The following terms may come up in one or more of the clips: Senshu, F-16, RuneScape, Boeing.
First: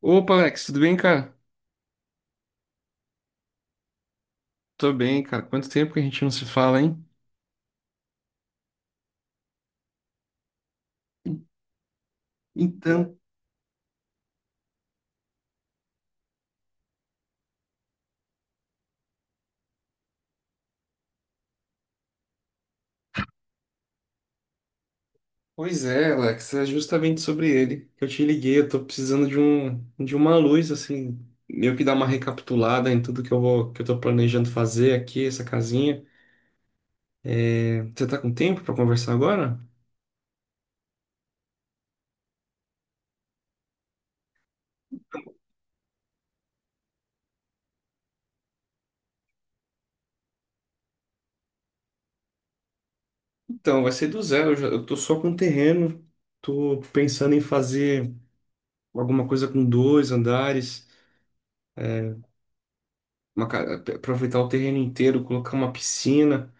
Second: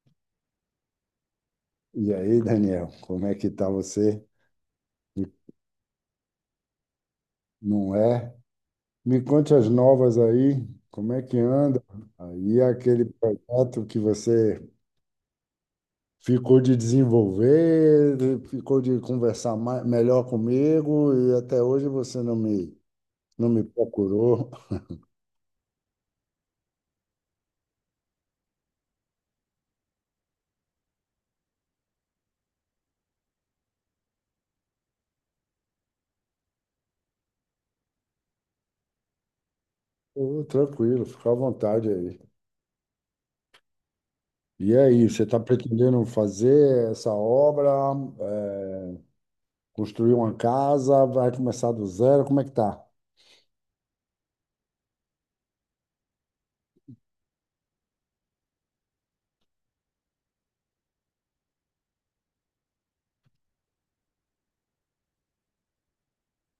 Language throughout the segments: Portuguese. Opa, Alex, tudo bem, cara? E aí, Daniel, como é que tá você? Tô bem, Me- cara. Quanto tempo que a gente não se fala, hein? Não é? Me conte as novas aí, como é que anda? Aí aquele Então, projeto que você ficou de desenvolver, ficou de conversar mais, melhor comigo e até hoje você não me procurou. Pois é, Alex, é justamente sobre ele que eu te liguei. Eu tô precisando de uma luz, assim, meio que dar uma recapitulada em tudo que que eu tô planejando fazer aqui, essa casinha. É, você tá com tempo pra conversar agora? Ô, tranquilo, fica à vontade aí. E aí, você está pretendendo fazer essa obra, eh, construir uma casa, vai começar do zero, como é que tá? Então, vai ser do zero. Eu tô só com terreno. Tô pensando em fazer alguma coisa com dois andares, aproveitar o terreno inteiro, colocar uma piscina.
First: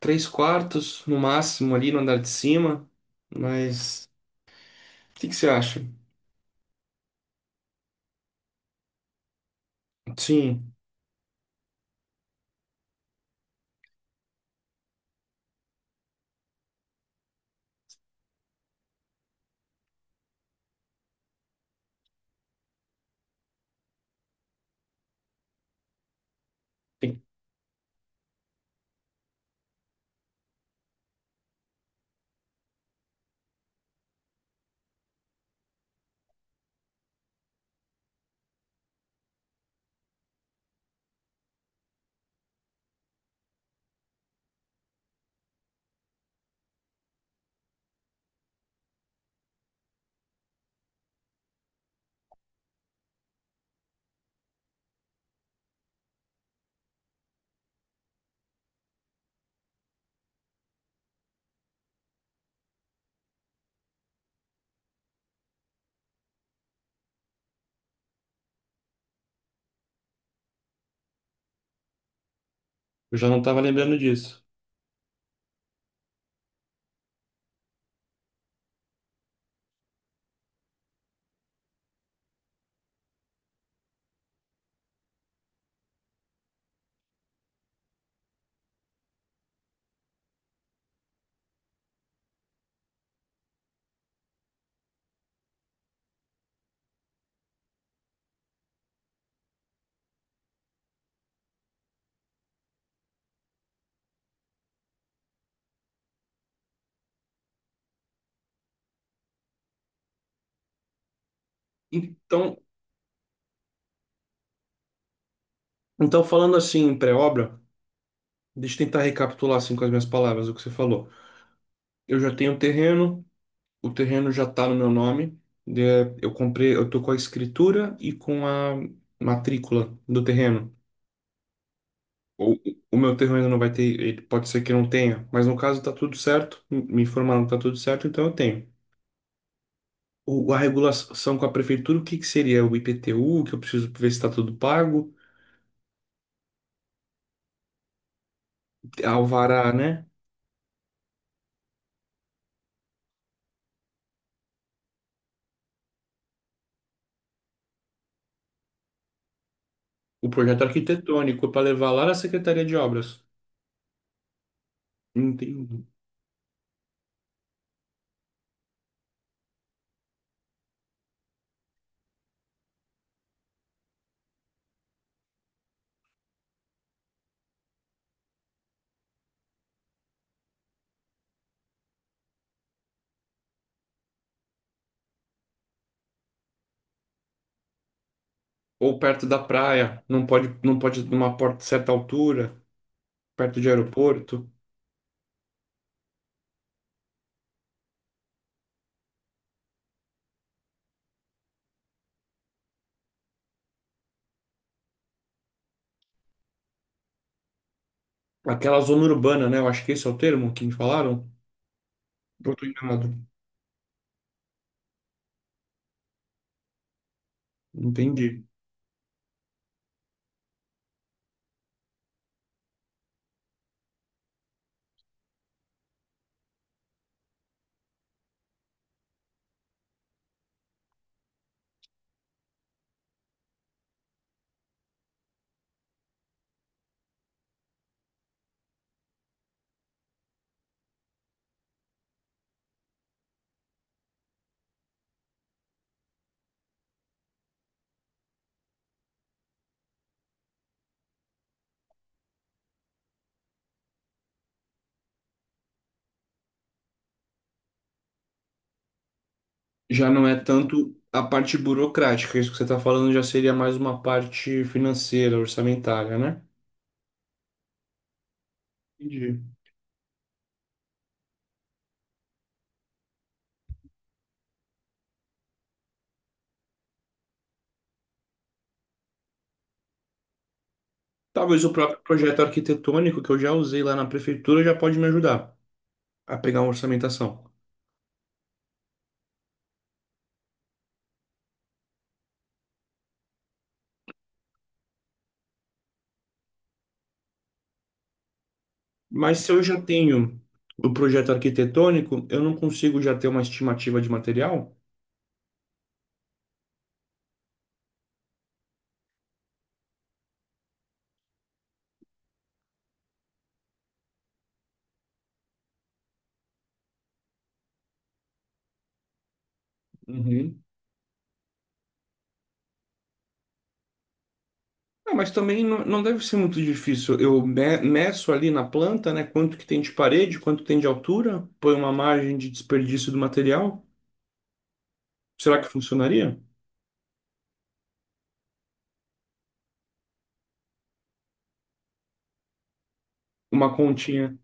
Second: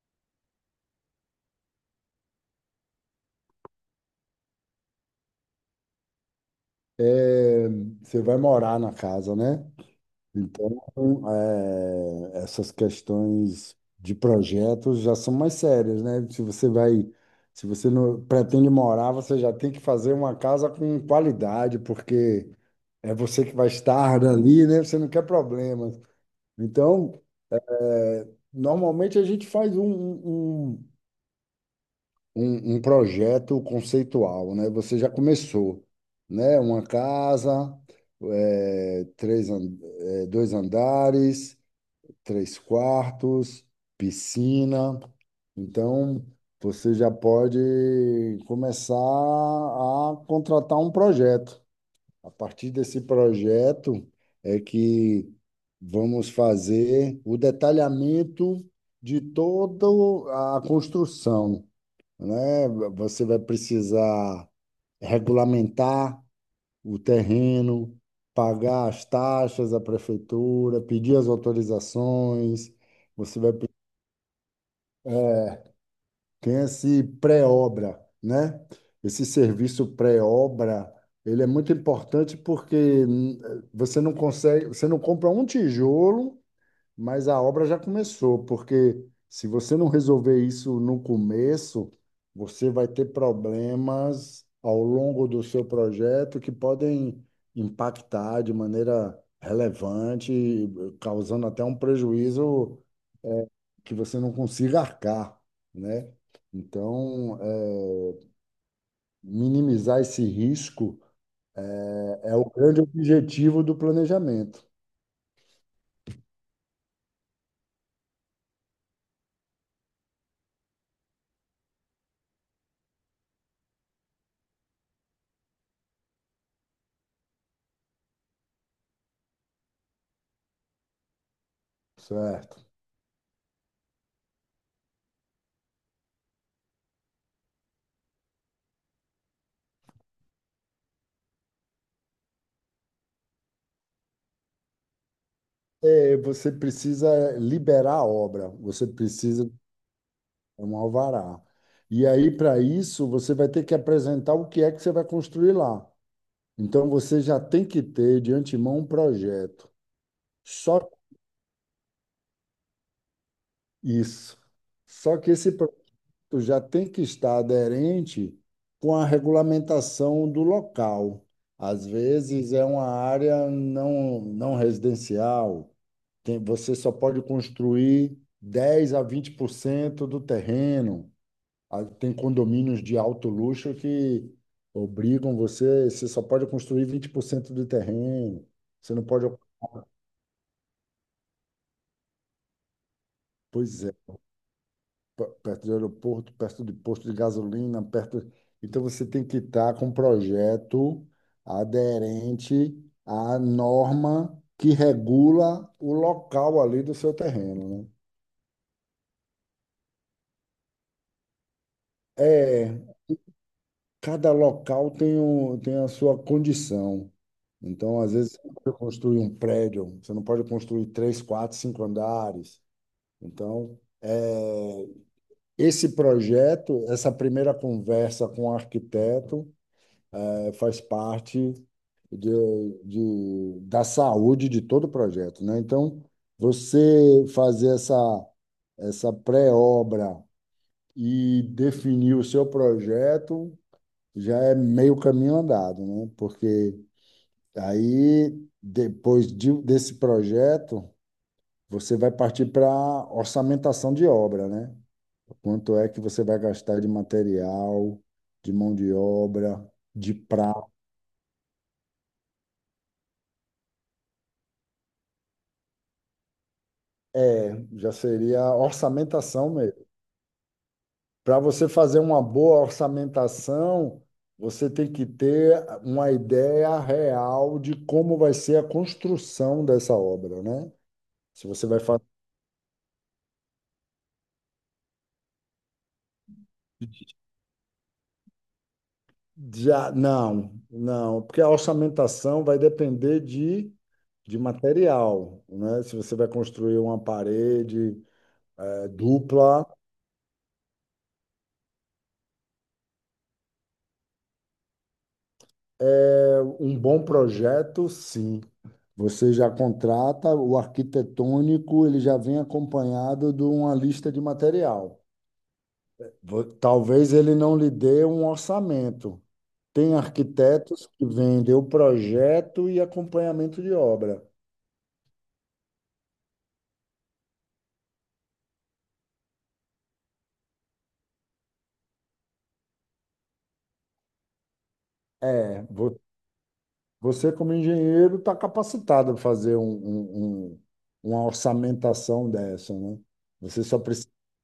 Três quartos no máximo ali no andar de cima, mas o que que você acha? É, você vai morar na casa, né? Então, Sim, é, essas questões de projetos já são mais sérias, né? Se você não pretende morar, você já tem que fazer uma casa com qualidade, porque é você que vai estar ali, né? Você não quer problemas. Então, tem- é, normalmente a gente faz um projeto conceitual, né? Você já começou, né? Uma casa, eh, três, an- dois andares, três quartos, piscina. Então, você já pode começar a contratar um projeto. A partir desse projeto é que vamos fazer o detalhamento de toda a construção, né? Você vai precisar regulamentar o terreno, pagar as taxas à prefeitura, pedir as autorizações. eu já não Você vai estava pe- lembrando disso. Tem esse pré-obra, né? Esse serviço pré-obra, ele é muito importante porque hum, você não consegue, você não compra um tijolo mas a obra já começou, porque se você não resolver isso no começo, você vai ter problemas ao longo do seu projeto que podem impactar de maneira relevante, causando até um prejuízo que você não consiga arcar, né? Então, é, minimizar esse risco é o Então, grande objetivo do planejamento, então falando assim em pré-obra, deixa eu tentar recapitular assim com as minhas palavras o que você falou. Eu já tenho o terreno já está no meu nome, né, eu comprei, eu tô com a escritura e com a matrícula do terreno. O, certo? o meu terreno ainda não vai ter, ele pode ser que não tenha, mas no caso tá tudo certo, me informaram que tá tudo certo, então eu tenho. O, a regulação com a prefeitura, o que que seria o IPTU, que eu preciso ver se está tudo pago, É, você precisa liberar a obra, você precisa. alvará, né? É um alvará. E aí, para isso, você vai ter que apresentar o que é que você vai construir lá. Então, você já tem que ter de antemão um projeto. O projeto Só arquitetônico para levar lá na Secretaria de Obras. isso. Só que esse projeto Entendi. já tem que estar aderente com a regulamentação do local. Às vezes, é uma área não residencial. Tem, você só pode construir 10 a 20% do terreno. Ah, tem condomínios de alto luxo que obrigam você, você só pode construir 20% do terreno. Ou Você não perto pode, da praia, não pode, não pode numa porta, certa altura, perto de pois é, aeroporto. Perto do aeroporto, perto de posto de gasolina, perto. Então você tem que estar com um projeto aderente à norma que regula o local ali do seu terreno, né? Aquela zona urbana, né? Eu acho que esse é o termo que me falaram. Eu tô É, enganado. cada local tem, um, tem a sua condição. Então, às vezes, Entendi. você não pode construir um prédio, você não pode construir três, quatro, cinco andares. Então, esse projeto, essa primeira conversa com o arquiteto, faz parte de, da saúde de todo o projeto, né? Então, você fazer essa, essa pré-obra e definir o seu projeto já é meio caminho andado, né? Porque aí, desse projeto, você vai partir para orçamentação de obra, né? Quanto é que você vai gastar de material, de mão de obra, Já de não é prata? tanto a parte burocrática, isso que você está falando já seria mais uma parte financeira, orçamentária, né? É, já seria Entendi. orçamentação mesmo. Para você fazer uma boa orçamentação, você tem que ter uma ideia real de como vai ser a construção dessa obra, né? Se Talvez você o vai próprio fazer projeto arquitetônico que eu já usei lá na prefeitura já pode me ajudar a pegar uma orçamentação. Já, não, não, porque a orçamentação vai depender de material, né? Se você vai construir uma parede Mas se eu dupla, já tenho o projeto arquitetônico, eu não consigo já ter uma estimativa de material? é um bom projeto, sim. Você já contrata o arquitetônico, ele já vem acompanhado de uma lista de material. Talvez ele não lhe dê um orçamento. Tem Uhum. arquitetos que vendem o projeto e acompanhamento de obra. Ah, mas também não, não deve ser muito difícil. Meço ali na planta, né, quanto que tem de parede, quanto tem de altura, põe uma margem de desperdício do material. Será É, que funcionaria? Você, como engenheiro, está capacitado a fazer uma orçamentação dessa, né? Você Uma só precisa, continha,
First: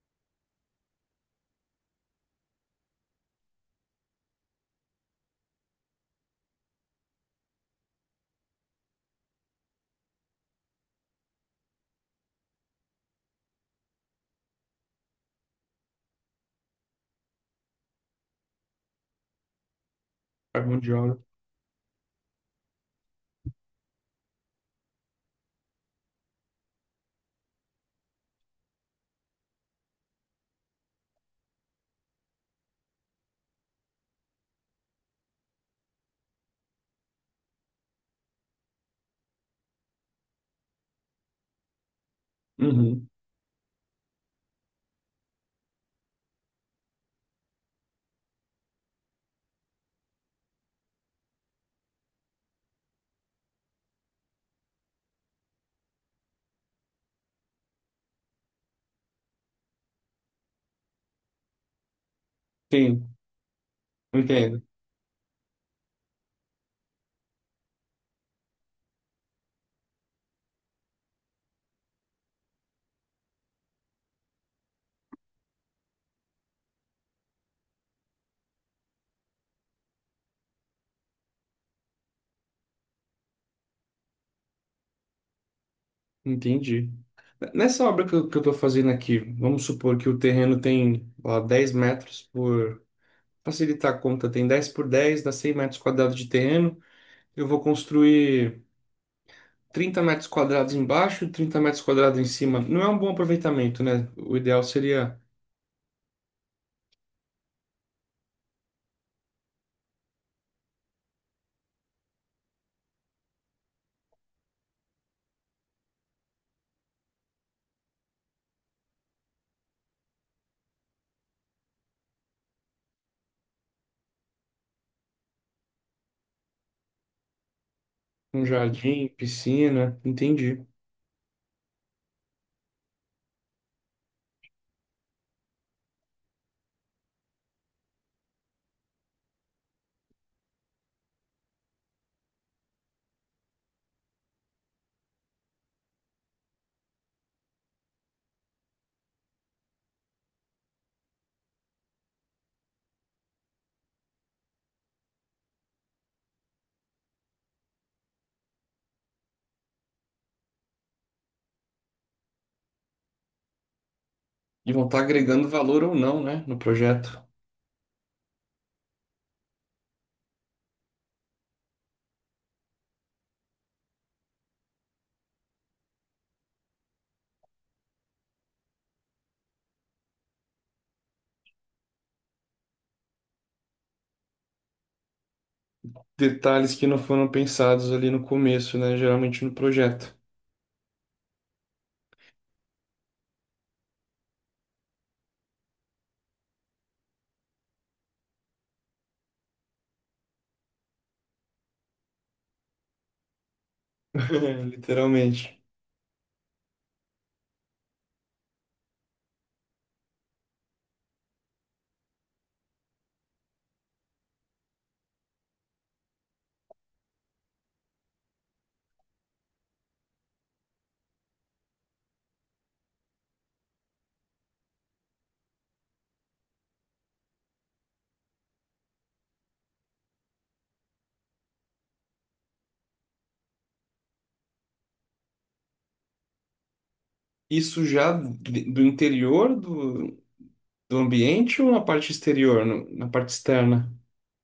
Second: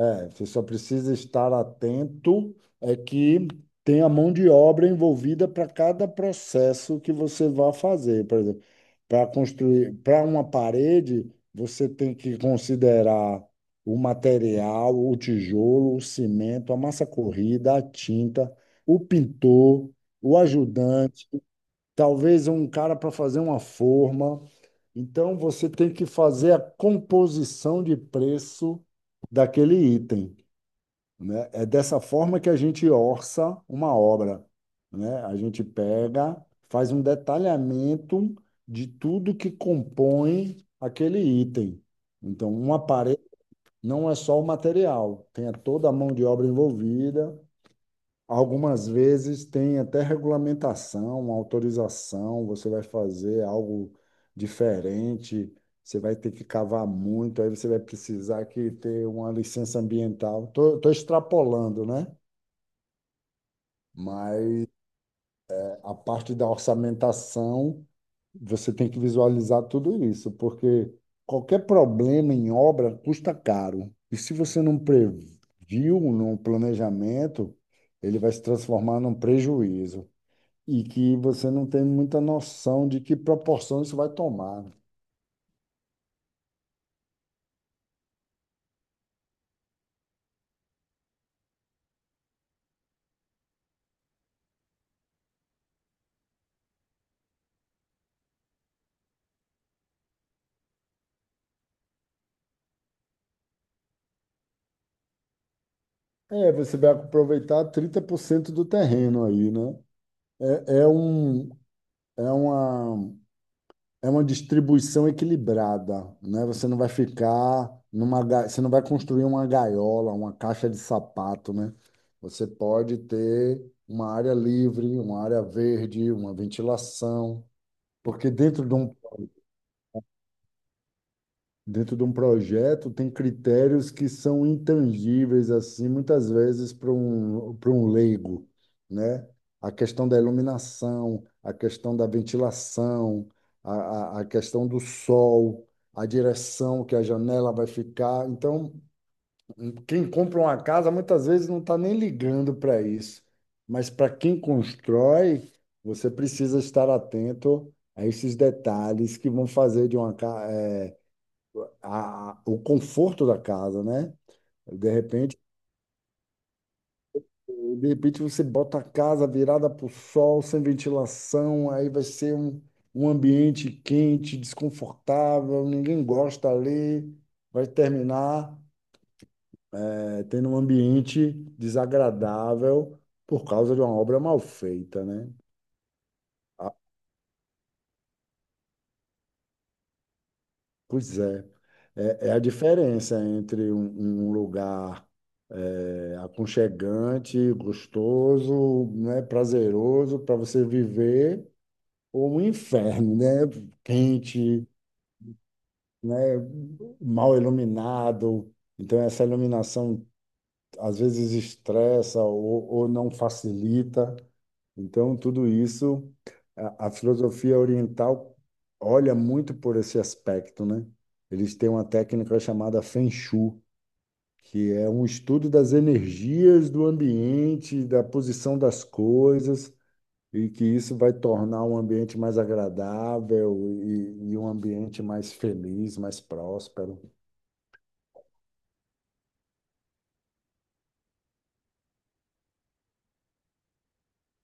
é, você só precisa estar atento é que tem a mão de obra envolvida para cada processo que você vai fazer. Por exemplo, para construir, para uma parede, você tem que considerar o material, o tijolo, o cimento, a massa corrida, a tinta, o pintor, o a mão de obra. ajudante, talvez um cara para fazer uma forma. Então, você tem que fazer a composição de preço daquele item, né? É dessa forma que a gente orça uma obra, né? A gente pega, faz um detalhamento de tudo que compõe aquele item. Então, uma Uhum. parede não é só o material, tem toda a mão de obra envolvida. Algumas vezes tem até regulamentação, autorização, você vai fazer algo diferente, você vai ter que cavar muito, aí você vai precisar que ter uma licença ambiental. Estou Tô, tô extrapolando, né? Sim, entendo. Mas a parte da orçamentação, você tem que visualizar tudo isso, porque qualquer problema em obra custa caro. E se você não previu no planejamento, ele vai se transformar num prejuízo. E que você não tem muita noção de que proporção isso vai tomar, né? Entendi. Nessa obra que eu tô fazendo aqui, vamos supor que o terreno tem ó, 10 metros por. Facilitar a conta, tem 10 por 10 dá 100 metros quadrados de terreno. Eu vou construir 30 metros quadrados embaixo e 30 metros quadrados em cima. Não é um bom aproveitamento, né? O ideal seria É, você vai aproveitar 30% do terreno aí, né? É, é um, é uma, é uma distribuição equilibrada, né? Você não vai ficar numa, você não vai construir uma gaiola, uma caixa de sapato, né? Você pode ter uma área livre, uma área verde, uma ventilação, porque um jardim, piscina, entendi. dentro de um projeto, tem critérios que são intangíveis, assim, muitas vezes para um leigo, né? A questão da iluminação, a questão da ventilação, a, a questão do sol, a direção que a janela vai ficar. Então, quem compra uma casa muitas vezes não está nem ligando para isso, mas para quem constrói, você precisa estar atento a esses detalhes que vão fazer de uma casa o conforto da casa, né? E vão De estar repente, agregando valor ou não, né, no projeto. de repente você bota a casa virada para o sol, sem ventilação, aí vai ser um, um ambiente quente, desconfortável, ninguém gosta ali, vai terminar tendo um ambiente desagradável por causa de uma obra mal feita, né? Detalhes que não foram pensados ali no começo, né? Geralmente no projeto. Pois é, é a diferença entre um, um lugar É aconchegante, gostoso, né, prazeroso para você viver, ou um inferno, né? Quente, Literalmente. né, mal iluminado. Então, essa iluminação às vezes estressa ou não facilita. Então, tudo isso, a filosofia oriental olha muito por esse aspecto, né? Eles têm uma técnica chamada Feng Shui, que é um estudo das energias do ambiente, da posição das coisas, e que isso vai tornar um ambiente mais agradável e um ambiente mais feliz, mais próspero. Isso já do interior do, do ambiente ou na parte exterior, na parte externa?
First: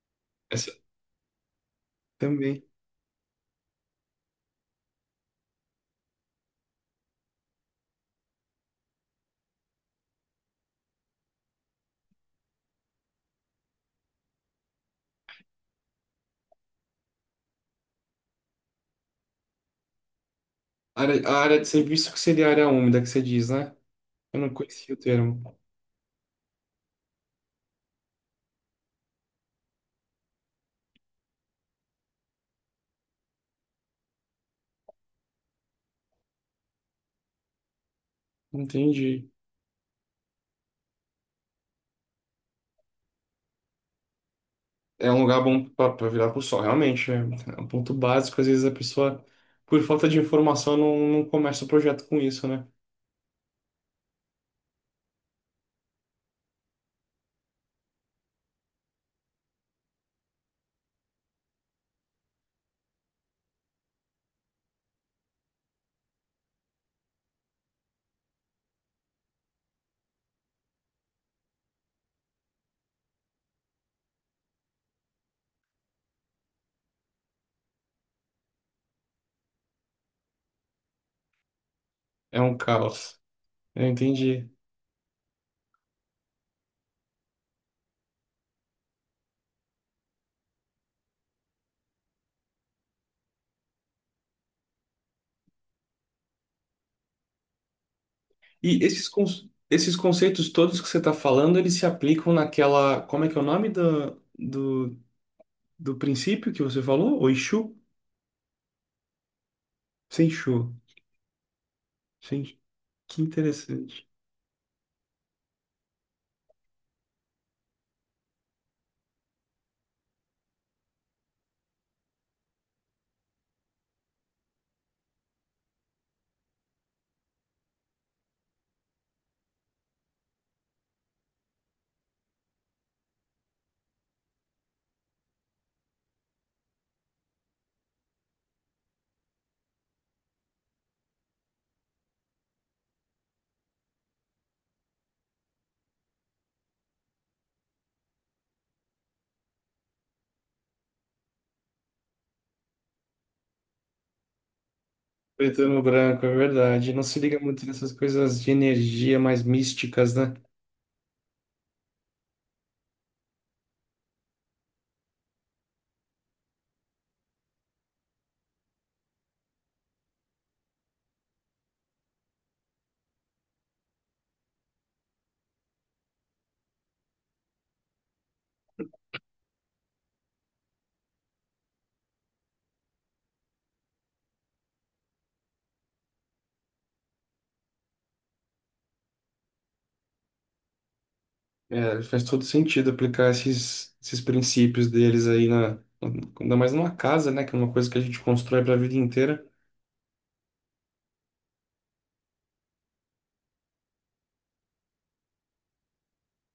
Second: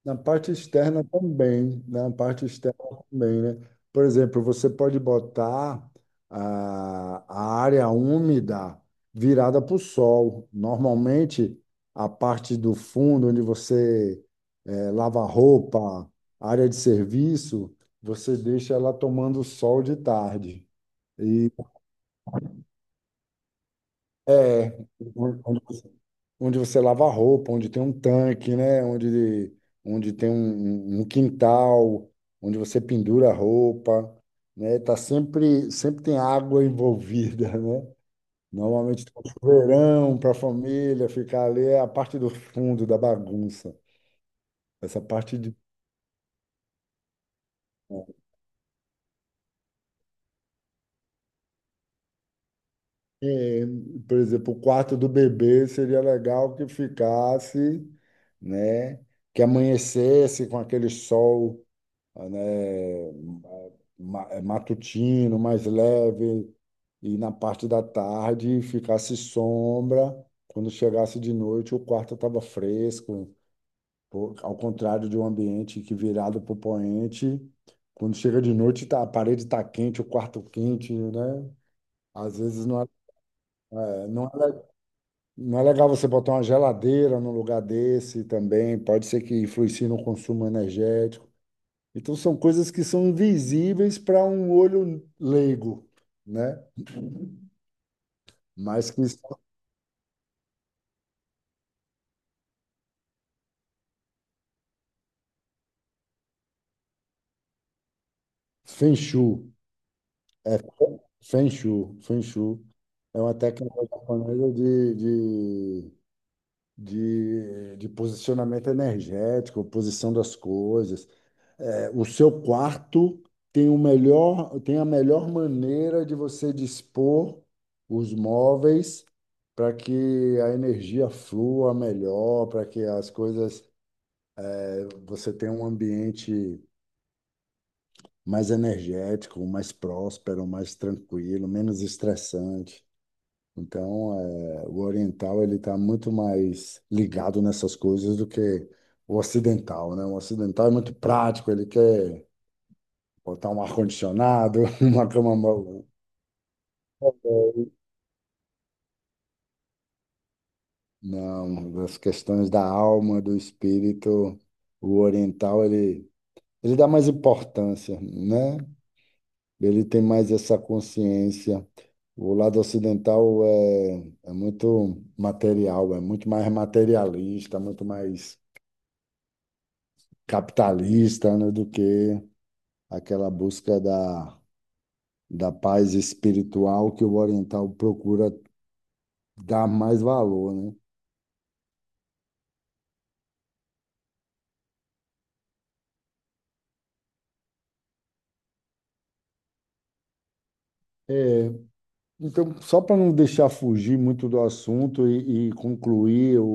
Na parte Essa externa também, né? Na parte também. externa também, né? Por exemplo, você pode botar a área úmida virada para o sol. Normalmente, a parte do fundo, onde você lava roupa, área de serviço, você deixa ela tomando sol de tarde. A E área de serviço que seria a área úmida que você diz, né? Eu não é, conhecia o termo. onde você lava a roupa, onde tem um tanque, né? Onde, onde tem um, um quintal, onde você pendura a roupa, né? Tá sempre, sempre tem água envolvida, né? Normalmente tem um Entendi. chuveirão para a família ficar ali, é a parte do fundo da bagunça. Essa É um parte lugar de, bom para virar pro sol, realmente. É, é um ponto básico. Às vezes a pessoa, por falta de informação, não, não começa o projeto com isso, né? é, por exemplo, o quarto do bebê seria legal que ficasse, né? Que amanhecesse com aquele sol. Ah, né, é matutino, mais leve, e na parte da tarde ficasse sombra. Quando chegasse de noite, o quarto estava fresco. Pô, ao contrário de um ambiente que virado para o poente, quando chega de noite, tá, a parede está quente, o quarto quente, né? Às É um vezes não é, caos. Eu é, não é, entendi. le- Não é legal você botar uma geladeira num lugar desse também, pode ser que influencie no consumo energético. Então são coisas que são invisíveis para um olho leigo, né? E Mas que esses, con- são esses conceitos todos que você está falando, eles se aplicam naquela. Como é que é o nome do do princípio que você falou? O Exu? Feng Shui, Senshu. é Feng Shui Gente, é que uma técnica interessante. japonesa de posicionamento energético, posição das coisas. É, o seu quarto tem a melhor maneira de você dispor os móveis para que a energia flua melhor, para que as coisas. Você tem um ambiente mais energético, mais próspero, mais tranquilo, menos estressante. Então, é, o oriental ele está muito mais ligado nessas coisas do que o ocidental, né? O ocidental é muito prático, ele quer botar um ar-condicionado, uma cama. Preto no branco, é verdade. Não se liga muito nessas coisas de energia mais místicas, né? Não, as questões da alma, do espírito, o oriental ele dá mais importância, né? Ele tem mais essa consciência. O lado ocidental é, é muito material, é muito mais materialista, muito mais capitalista, né, do que aquela busca da paz espiritual que o oriental procura dar mais valor, né? É, faz todo sentido aplicar esses princípios deles aí na, ainda mais numa casa, né? Que é uma coisa que a gente constrói para a vida inteira. É, então, só para não deixar fugir muito do assunto e concluir o,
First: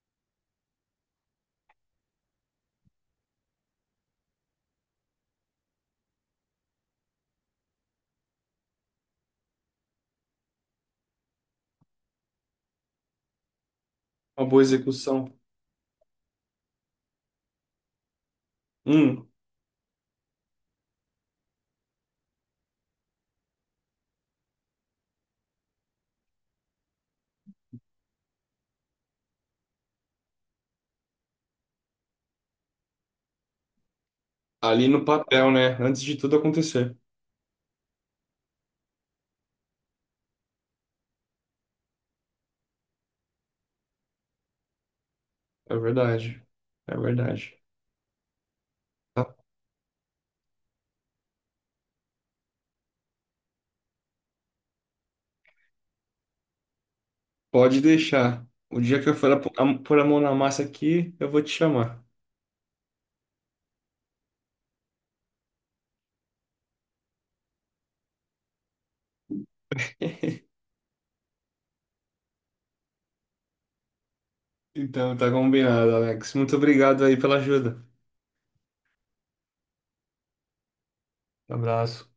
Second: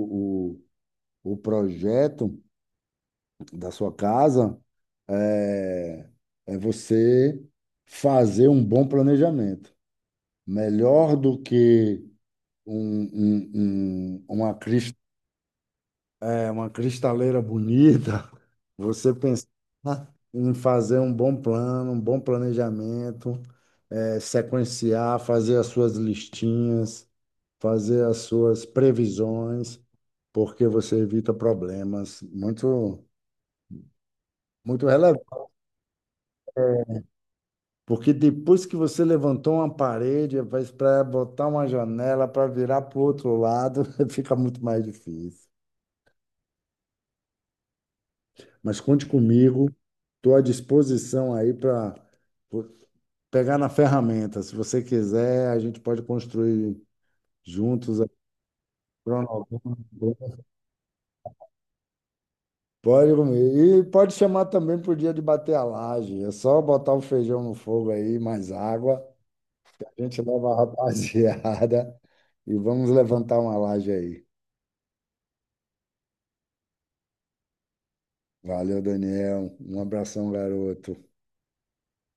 o, o projeto da sua casa é, é você fazer um bom planejamento. Melhor do que um- um- um- Uma uma, boa cris- execução. Uma cristaleira bonita, você Hum, pensar em fazer um bom plano, um bom planejamento, é, sequenciar, fazer as suas listinhas, fazer as suas previsões, porque você evita problemas muito, ali muito no relevantes. papel, né? Antes de tudo acontecer. Porque depois que você levantou uma parede, para botar uma janela, para virar para o outro lado, fica muito mais difícil. É verdade. É verdade. Mas conte Tá? comigo, estou à disposição aí para pegar na ferramenta. Se você quiser, a gente pode construir Pode juntos aí. deixar. O dia que eu for pôr a mão na massa aqui, eu vou te chamar. Pode comer. E pode chamar também para o dia de bater a laje. É só botar o feijão no fogo aí, mais água. A gente leva a rapaziada e vamos levantar uma laje aí. Então, tá combinado, Alex. Muito obrigado aí pela ajuda. Valeu, Daniel. Um abração, garoto. Abraço.